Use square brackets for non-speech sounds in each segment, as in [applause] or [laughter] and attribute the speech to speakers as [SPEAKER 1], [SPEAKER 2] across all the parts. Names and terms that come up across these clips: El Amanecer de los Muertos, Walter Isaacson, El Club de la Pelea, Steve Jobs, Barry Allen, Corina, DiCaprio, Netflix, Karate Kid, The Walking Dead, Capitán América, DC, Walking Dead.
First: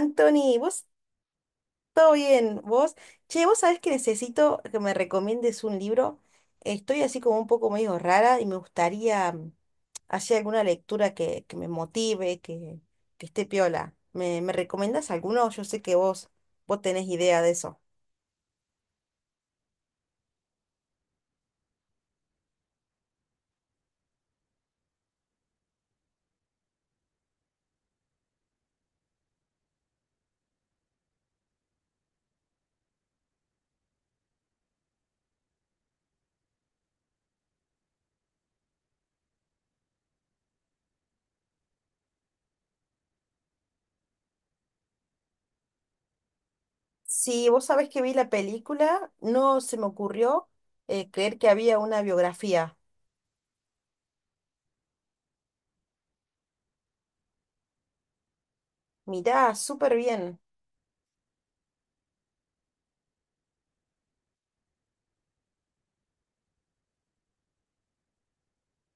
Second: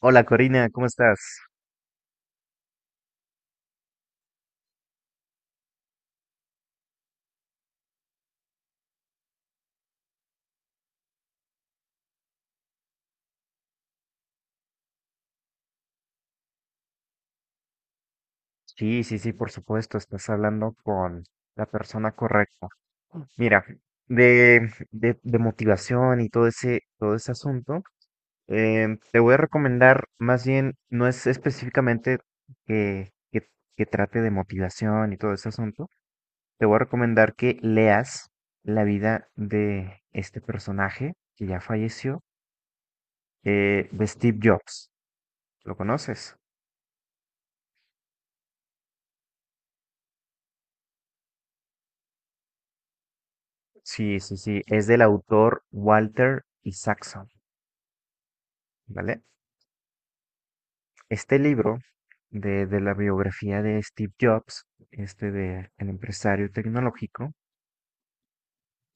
[SPEAKER 1] Hola Corina,
[SPEAKER 2] vos,
[SPEAKER 1] ¿cómo estás?
[SPEAKER 2] todo bien, vos. Che, vos sabés que necesito que me recomiendes un libro. Estoy así como un poco medio rara y me gustaría hacer alguna lectura que me motive, que esté piola. ¿Me recomendás alguno? Yo sé que vos tenés idea de eso.
[SPEAKER 1] Sí, sí, sí, por supuesto, estás hablando con la persona correcta. Mira, de motivación y todo ese asunto, te voy a recomendar, más bien, no es específicamente que, que, que trate de motivación y todo ese asunto, te voy a recomendar que leas la vida de este personaje que ya falleció, de Steve Jobs. ¿Lo conoces?
[SPEAKER 2] Sí, vos sabés que vi la película, no se me ocurrió creer que había una biografía.
[SPEAKER 1] Sí, sí, sí, es del autor Walter Isaacson, ¿vale?
[SPEAKER 2] Mirá, súper bien.
[SPEAKER 1] Este libro de la biografía de Steve Jobs, este de el empresario tecnológico,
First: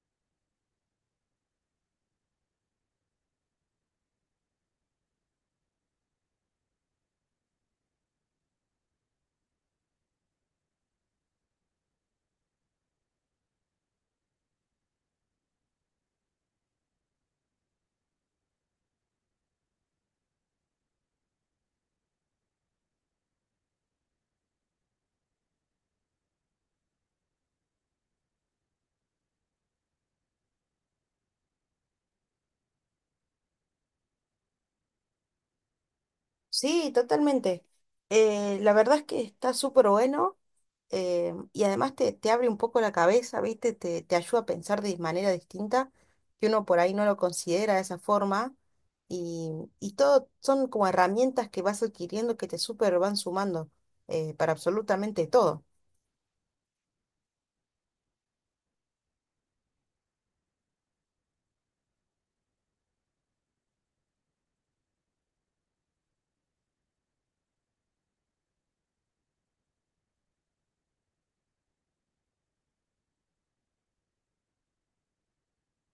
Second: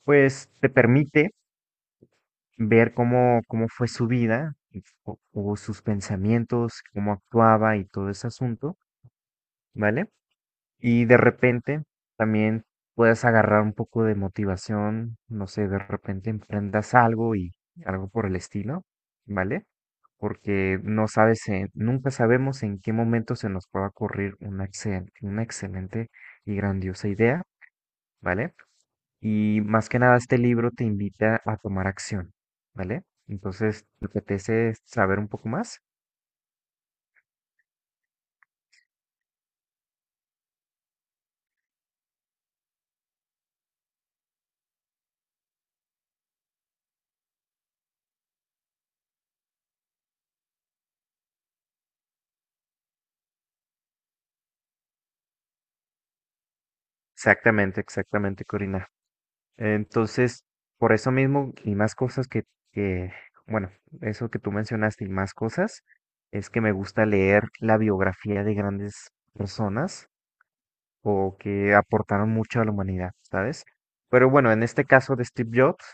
[SPEAKER 1] pues te permite ver cómo fue su vida, y o sus pensamientos, cómo actuaba y todo ese asunto, ¿vale? Y de repente también puedes agarrar un poco de motivación, no sé, de repente emprendas algo y algo por el estilo, ¿vale? Porque no sabes, nunca sabemos en qué momento se nos pueda ocurrir una, una excelente y grandiosa idea, ¿vale? Y más que nada este libro te invita a tomar acción, ¿vale? Entonces, ¿te apetece saber un poco más?
[SPEAKER 2] Sí, totalmente. La verdad es que está súper bueno, y además te abre un poco la cabeza, ¿viste? Te ayuda a pensar de manera distinta, que uno por ahí no lo considera de esa forma. Y, y todo son como herramientas que vas adquiriendo que te súper van sumando, para absolutamente todo.
[SPEAKER 1] Exactamente, exactamente, Corina. Entonces, por eso mismo y más cosas que, bueno, eso que tú mencionaste y más cosas, es que me gusta leer la biografía de grandes personas o que aportaron mucho a la humanidad, ¿sabes? Pero bueno, en este caso de Steve Jobs,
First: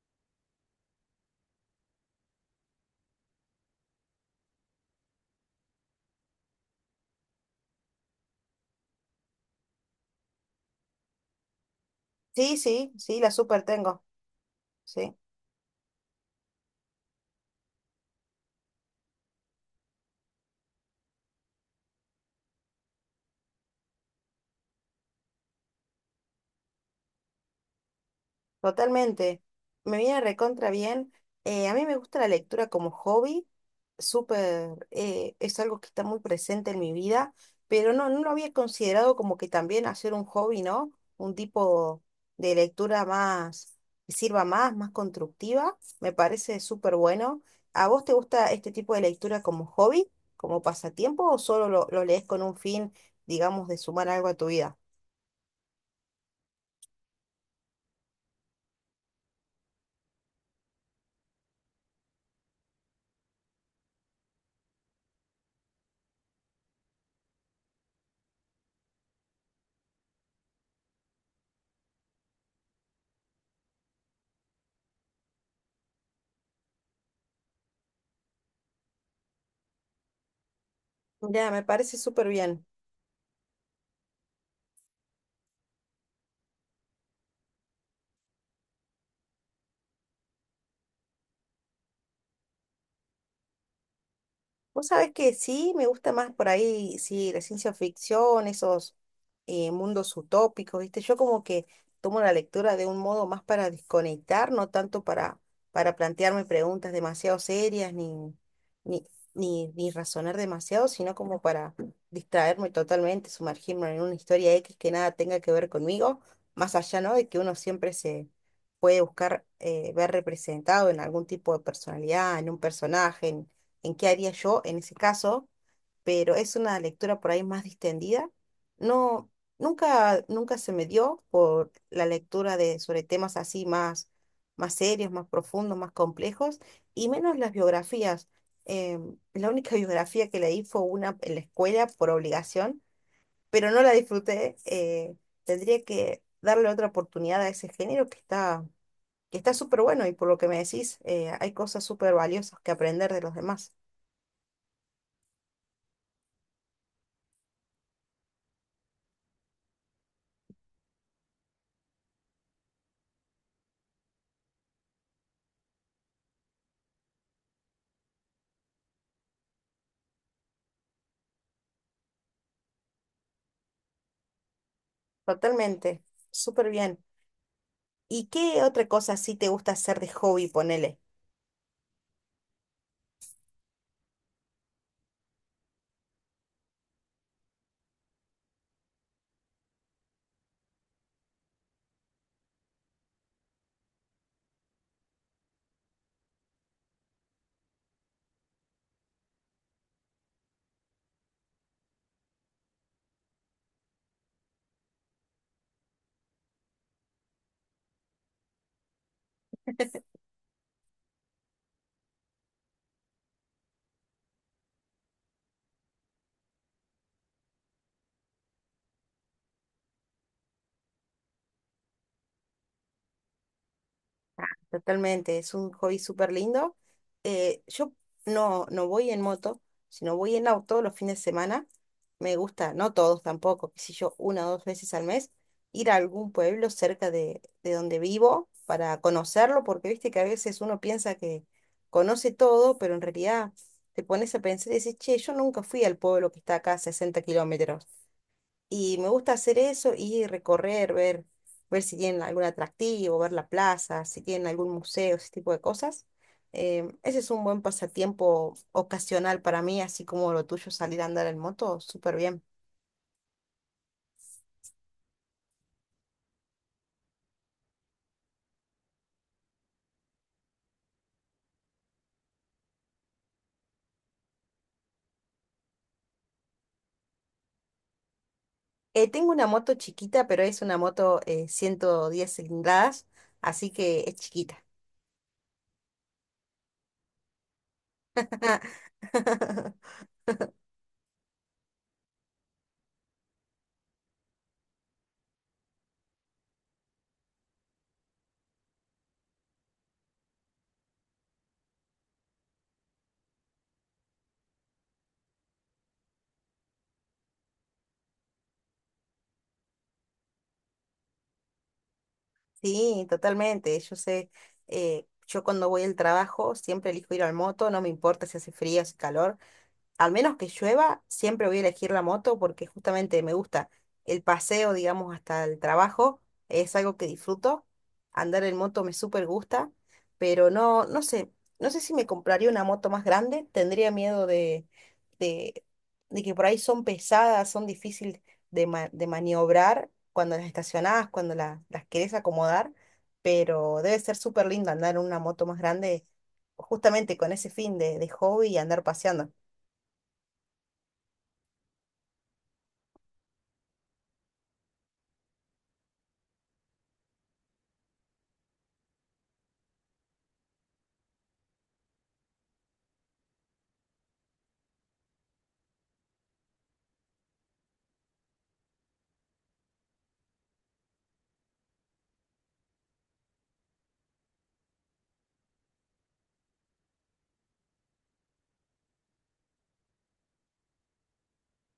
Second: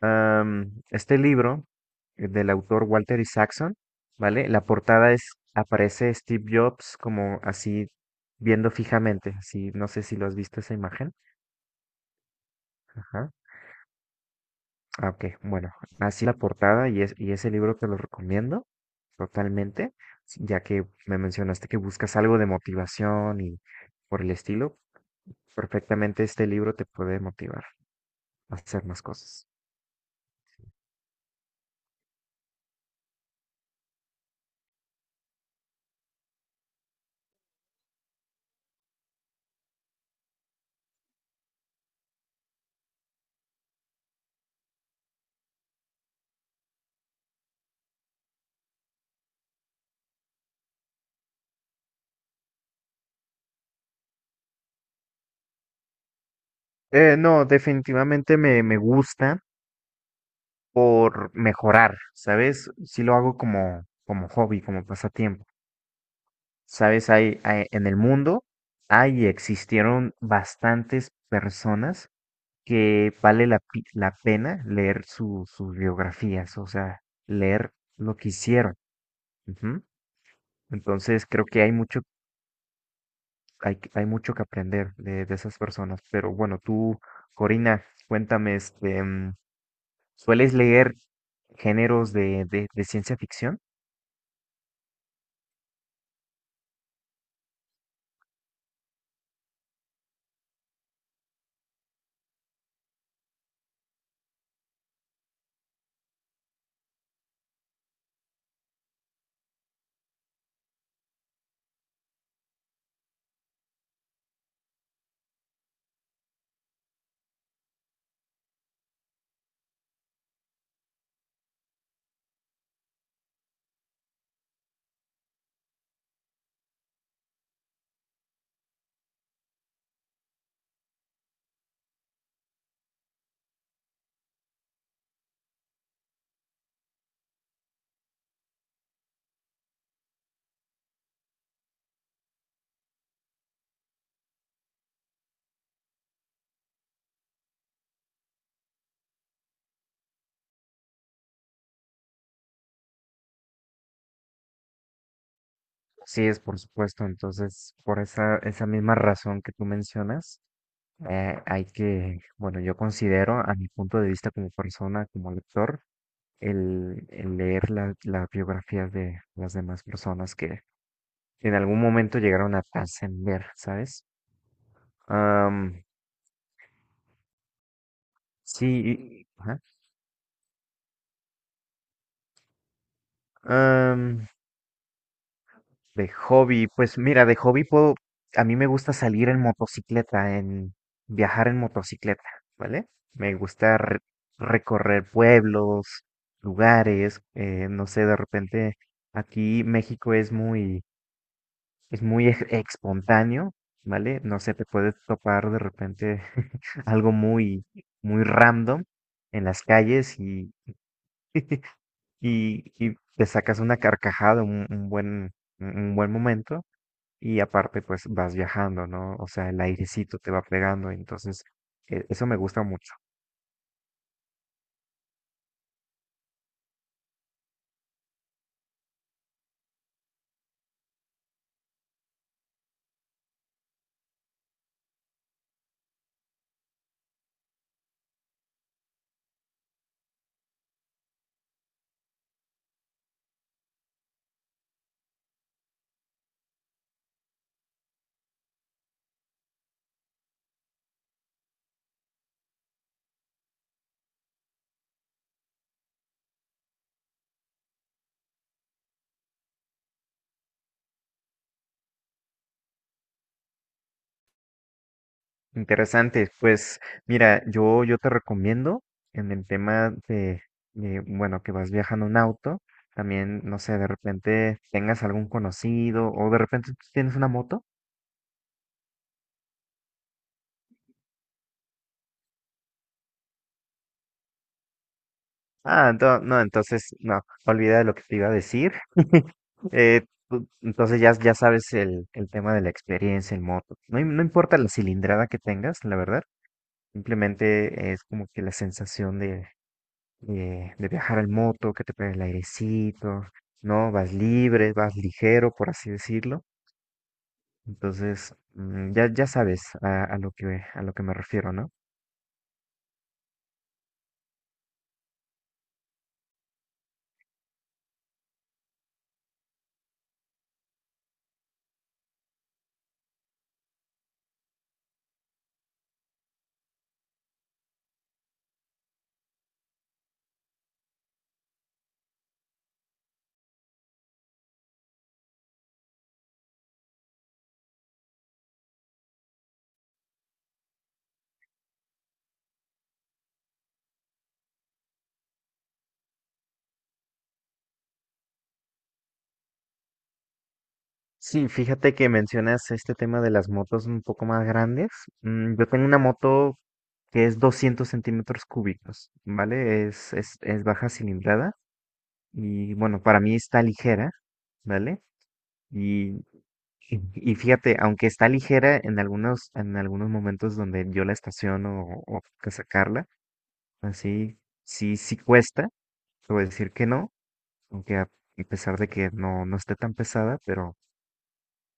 [SPEAKER 1] este libro del autor Walter Isaacson, ¿vale? La portada es, aparece Steve Jobs como así viendo fijamente, así, no sé si lo has visto esa imagen,
[SPEAKER 2] Sí, sí, sí, la
[SPEAKER 1] ajá.
[SPEAKER 2] súper tengo.
[SPEAKER 1] Ah,
[SPEAKER 2] Sí.
[SPEAKER 1] ok. Bueno, así la portada y, es, y ese libro te lo recomiendo totalmente, ya que me mencionaste que buscas algo de motivación y por el estilo, perfectamente este libro te puede motivar a hacer más
[SPEAKER 2] Totalmente.
[SPEAKER 1] cosas.
[SPEAKER 2] Me viene recontra bien. A mí me gusta la lectura como hobby. Súper, es algo que está muy presente en mi vida, pero no lo había considerado como que también hacer un hobby, ¿no? Un tipo de lectura más, que sirva más constructiva. Me parece súper bueno. ¿A vos te gusta este tipo de lectura como hobby, como pasatiempo, o solo lo lees con un fin, digamos, de sumar algo a tu vida?
[SPEAKER 1] No, definitivamente me gusta por mejorar, ¿sabes? Si lo hago como, como hobby, como pasatiempo. ¿Sabes? En el mundo hay y existieron bastantes personas que vale la pena leer sus biografías, o sea, leer lo que hicieron. Ujú. Entonces, creo
[SPEAKER 2] Ya, me
[SPEAKER 1] que hay
[SPEAKER 2] parece
[SPEAKER 1] mucho,
[SPEAKER 2] súper bien.
[SPEAKER 1] hay mucho que aprender de esas personas. Pero bueno, tú, Corina, cuéntame, este, ¿sueles leer géneros de ciencia ficción?
[SPEAKER 2] Vos sabés que sí, me gusta más por ahí, sí, la ciencia ficción, esos mundos utópicos, ¿viste? Yo como que tomo la lectura de un modo más para desconectar, no tanto para plantearme preguntas demasiado serias ni, ni razonar demasiado, sino como para distraerme totalmente, sumergirme en una historia X que nada tenga que ver conmigo, más allá, ¿no? De que uno siempre se puede buscar, ver representado en algún tipo de personalidad, en un personaje, en qué haría yo en ese caso, pero es una lectura por ahí más distendida. No, nunca se me dio por la lectura de sobre temas así más serios, más profundos, más complejos, y menos las biografías. La única [laughs] biografía que leí fue una en la escuela por obligación, pero no la disfruté. Tendría que darle otra oportunidad a ese género que está súper bueno y por lo que me decís, hay cosas súper valiosas que aprender de los demás.
[SPEAKER 1] Sí, es por supuesto. Entonces, por esa, esa misma razón que tú mencionas, hay que, bueno, yo considero a mi punto de vista como persona, como lector, el leer las biografías de las demás personas que en algún momento llegaron a trascender, ¿sabes? Am,
[SPEAKER 2] Totalmente, súper bien. ¿Y qué
[SPEAKER 1] sí,
[SPEAKER 2] otra cosa
[SPEAKER 1] y-
[SPEAKER 2] sí te
[SPEAKER 1] ajá.
[SPEAKER 2] gusta hacer de hobby, ponele?
[SPEAKER 1] Am, de hobby, pues mira, de hobby puedo, a mí me gusta salir en motocicleta, en viajar en motocicleta, ¿vale? Me gusta recorrer pueblos, lugares, no sé, de repente aquí México es muy es espontáneo, ¿vale? No sé, te puedes topar de repente [laughs] algo muy, muy random en las
[SPEAKER 2] [laughs]
[SPEAKER 1] calles y, [laughs] y te sacas una carcajada, un buen, un buen momento y aparte pues vas viajando, ¿no? O sea, el airecito te va pegando, entonces eso me gusta mucho.
[SPEAKER 2] Totalmente, es un hobby súper lindo. Yo no voy en moto, sino voy en auto los fines de semana. Me gusta, no todos tampoco, qué sé yo, una o dos veces al mes, ir a algún pueblo cerca de donde vivo para conocerlo, porque viste que a veces uno piensa que conoce todo, pero en realidad te pones a pensar y dices, che, yo nunca fui al pueblo que está acá a 60 kilómetros. Y me gusta hacer eso y recorrer, ver si tienen algún atractivo, ver la plaza, si tienen algún museo, ese tipo de cosas. Ese es un buen pasatiempo ocasional para mí, así como lo tuyo, salir a andar en moto, súper bien.
[SPEAKER 1] Interesante, pues mira, yo te recomiendo en el tema de, bueno, que vas viajando en auto, también, no sé, de repente tengas algún conocido o de repente tú tienes una moto.
[SPEAKER 2] Tengo una moto chiquita, pero es una moto, 110 cilindradas, así que es chiquita.
[SPEAKER 1] Ah, no, entonces, no, olvida de lo que te iba a decir.
[SPEAKER 2] [laughs]
[SPEAKER 1] Eh, tú- entonces ya, ya sabes el tema de la experiencia en moto. No, no importa la cilindrada que tengas, la verdad, simplemente es como que la sensación de viajar en moto, que te pega el airecito, ¿no? Vas libre, vas ligero, por así decirlo. Entonces, mm, ya, ya sabes a lo que me refiero, ¿no?
[SPEAKER 2] Sí, totalmente. Yo sé, yo cuando voy al trabajo siempre elijo ir al moto, no me importa si hace frío, si hace calor. Al menos que llueva, siempre voy a elegir la moto porque justamente me gusta el paseo, digamos, hasta el trabajo, es algo que disfruto. Andar en moto me súper gusta, pero no, no sé si me compraría una moto más grande, tendría miedo de, de que por ahí son pesadas, son difíciles de, de maniobrar cuando las estacionás, cuando las querés acomodar, pero debe ser súper lindo andar en una moto más grande. Justamente con ese fin de hobby y andar paseando.
[SPEAKER 1] Sí, fíjate que mencionas este tema de las motos un poco más grandes. Mm, yo tengo una moto que es 200 cc, ¿vale? Es baja cilindrada y bueno, para mí está ligera, ¿vale? Y y, y fíjate, aunque está ligera en algunos momentos donde yo la estaciono o que sacarla, así sí, sí cuesta, te voy a decir que no, aunque a pesar de que no, no esté tan pesada,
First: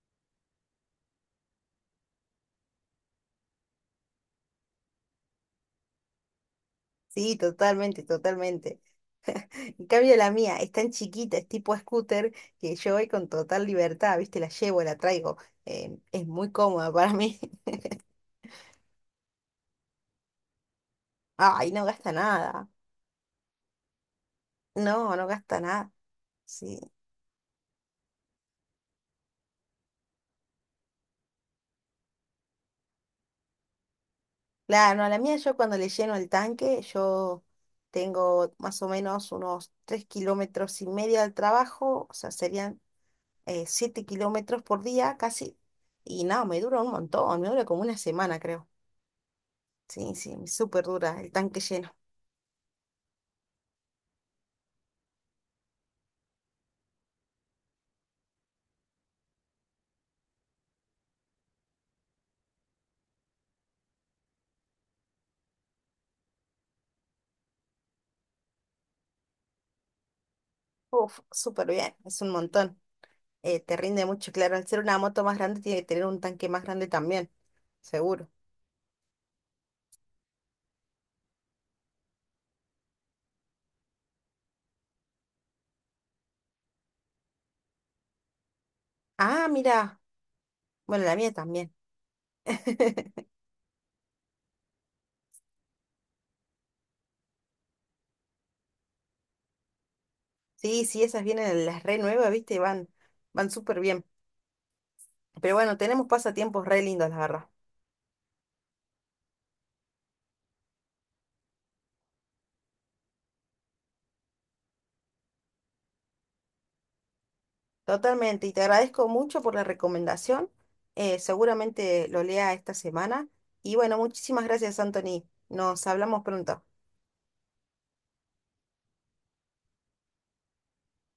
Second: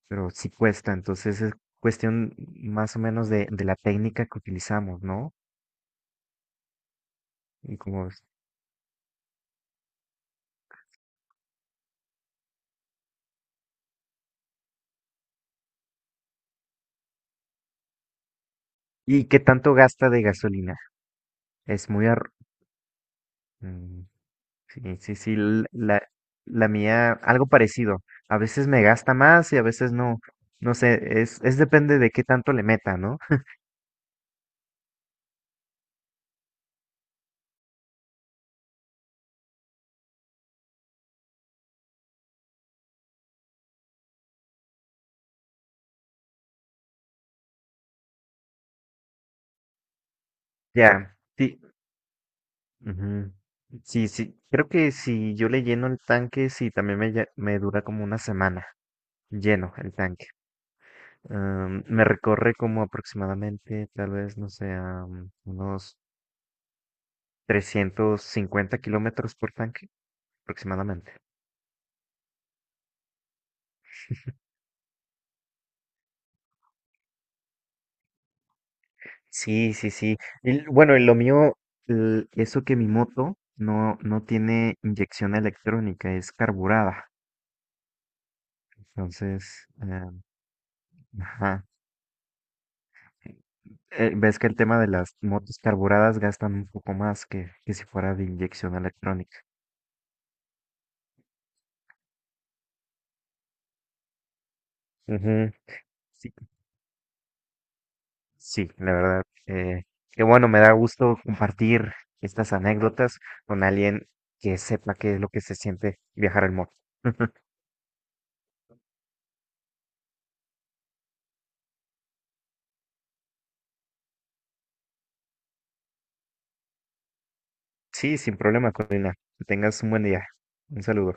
[SPEAKER 1] pero sí cuesta. Entonces es cuestión más o menos de la técnica que utilizamos, ¿no?
[SPEAKER 2] Sí,
[SPEAKER 1] Y
[SPEAKER 2] totalmente,
[SPEAKER 1] como,
[SPEAKER 2] totalmente. En cambio la mía es tan chiquita, es tipo scooter, que yo voy con total libertad, ¿viste? La llevo, la traigo. Es muy cómoda para mí.
[SPEAKER 1] y qué tanto gasta de gasolina.
[SPEAKER 2] [laughs] Ay, no
[SPEAKER 1] Es
[SPEAKER 2] gasta nada.
[SPEAKER 1] sí, sí,
[SPEAKER 2] No, no
[SPEAKER 1] sí,
[SPEAKER 2] gasta nada.
[SPEAKER 1] la
[SPEAKER 2] Sí.
[SPEAKER 1] mía, algo parecido. A veces me gasta más y a veces no. No sé, es depende de qué tanto le meta, ¿no?
[SPEAKER 2] Claro, no, la mía yo cuando le lleno el tanque, yo tengo más o menos unos 3 kilómetros y medio al trabajo, o sea, serían, 7 kilómetros por día casi. Y no, me dura un montón, me dura como una semana, creo. Sí, sí, súper
[SPEAKER 1] Ya,
[SPEAKER 2] dura el tanque
[SPEAKER 1] sí.
[SPEAKER 2] lleno.
[SPEAKER 1] Ujú. Sí, sí. Creo que si yo le lleno el tanque, sí, también me dura como una semana lleno el tanque. Am, me recorre como aproximadamente, tal vez, no sé, am, unos 350 km por tanque, aproximadamente.
[SPEAKER 2] Uf, súper bien, es un montón. Te rinde mucho, claro. Al ser una moto más grande, tiene que tener un tanque más grande también, seguro.
[SPEAKER 1] Sí, sí, sí. Y bueno, y lo mío, eso que mi moto no, no tiene inyección electrónica, es carburada.
[SPEAKER 2] Ah,
[SPEAKER 1] Entonces,
[SPEAKER 2] mira, bueno, la mía
[SPEAKER 1] ajá.
[SPEAKER 2] también. [laughs]
[SPEAKER 1] Ves que el tema de las motos carburadas gastan un poco más que si fuera de inyección electrónica.
[SPEAKER 2] Sí, sí, esas vienen las re nuevas, viste, van súper bien.
[SPEAKER 1] Ujú.
[SPEAKER 2] Pero bueno, tenemos
[SPEAKER 1] Sí,
[SPEAKER 2] pasatiempos re lindos, la verdad.
[SPEAKER 1] sí, la verdad. Que bueno, me da gusto compartir estas anécdotas con alguien que sepa qué es lo que se siente viajar en moto. [laughs]
[SPEAKER 2] Totalmente, y te agradezco mucho por la recomendación. Seguramente lo lea esta semana. Y bueno, muchísimas gracias, Anthony. Nos hablamos pronto.
[SPEAKER 1] Sí, sin problema, Corina. Que tengas un buen día. Un saludo.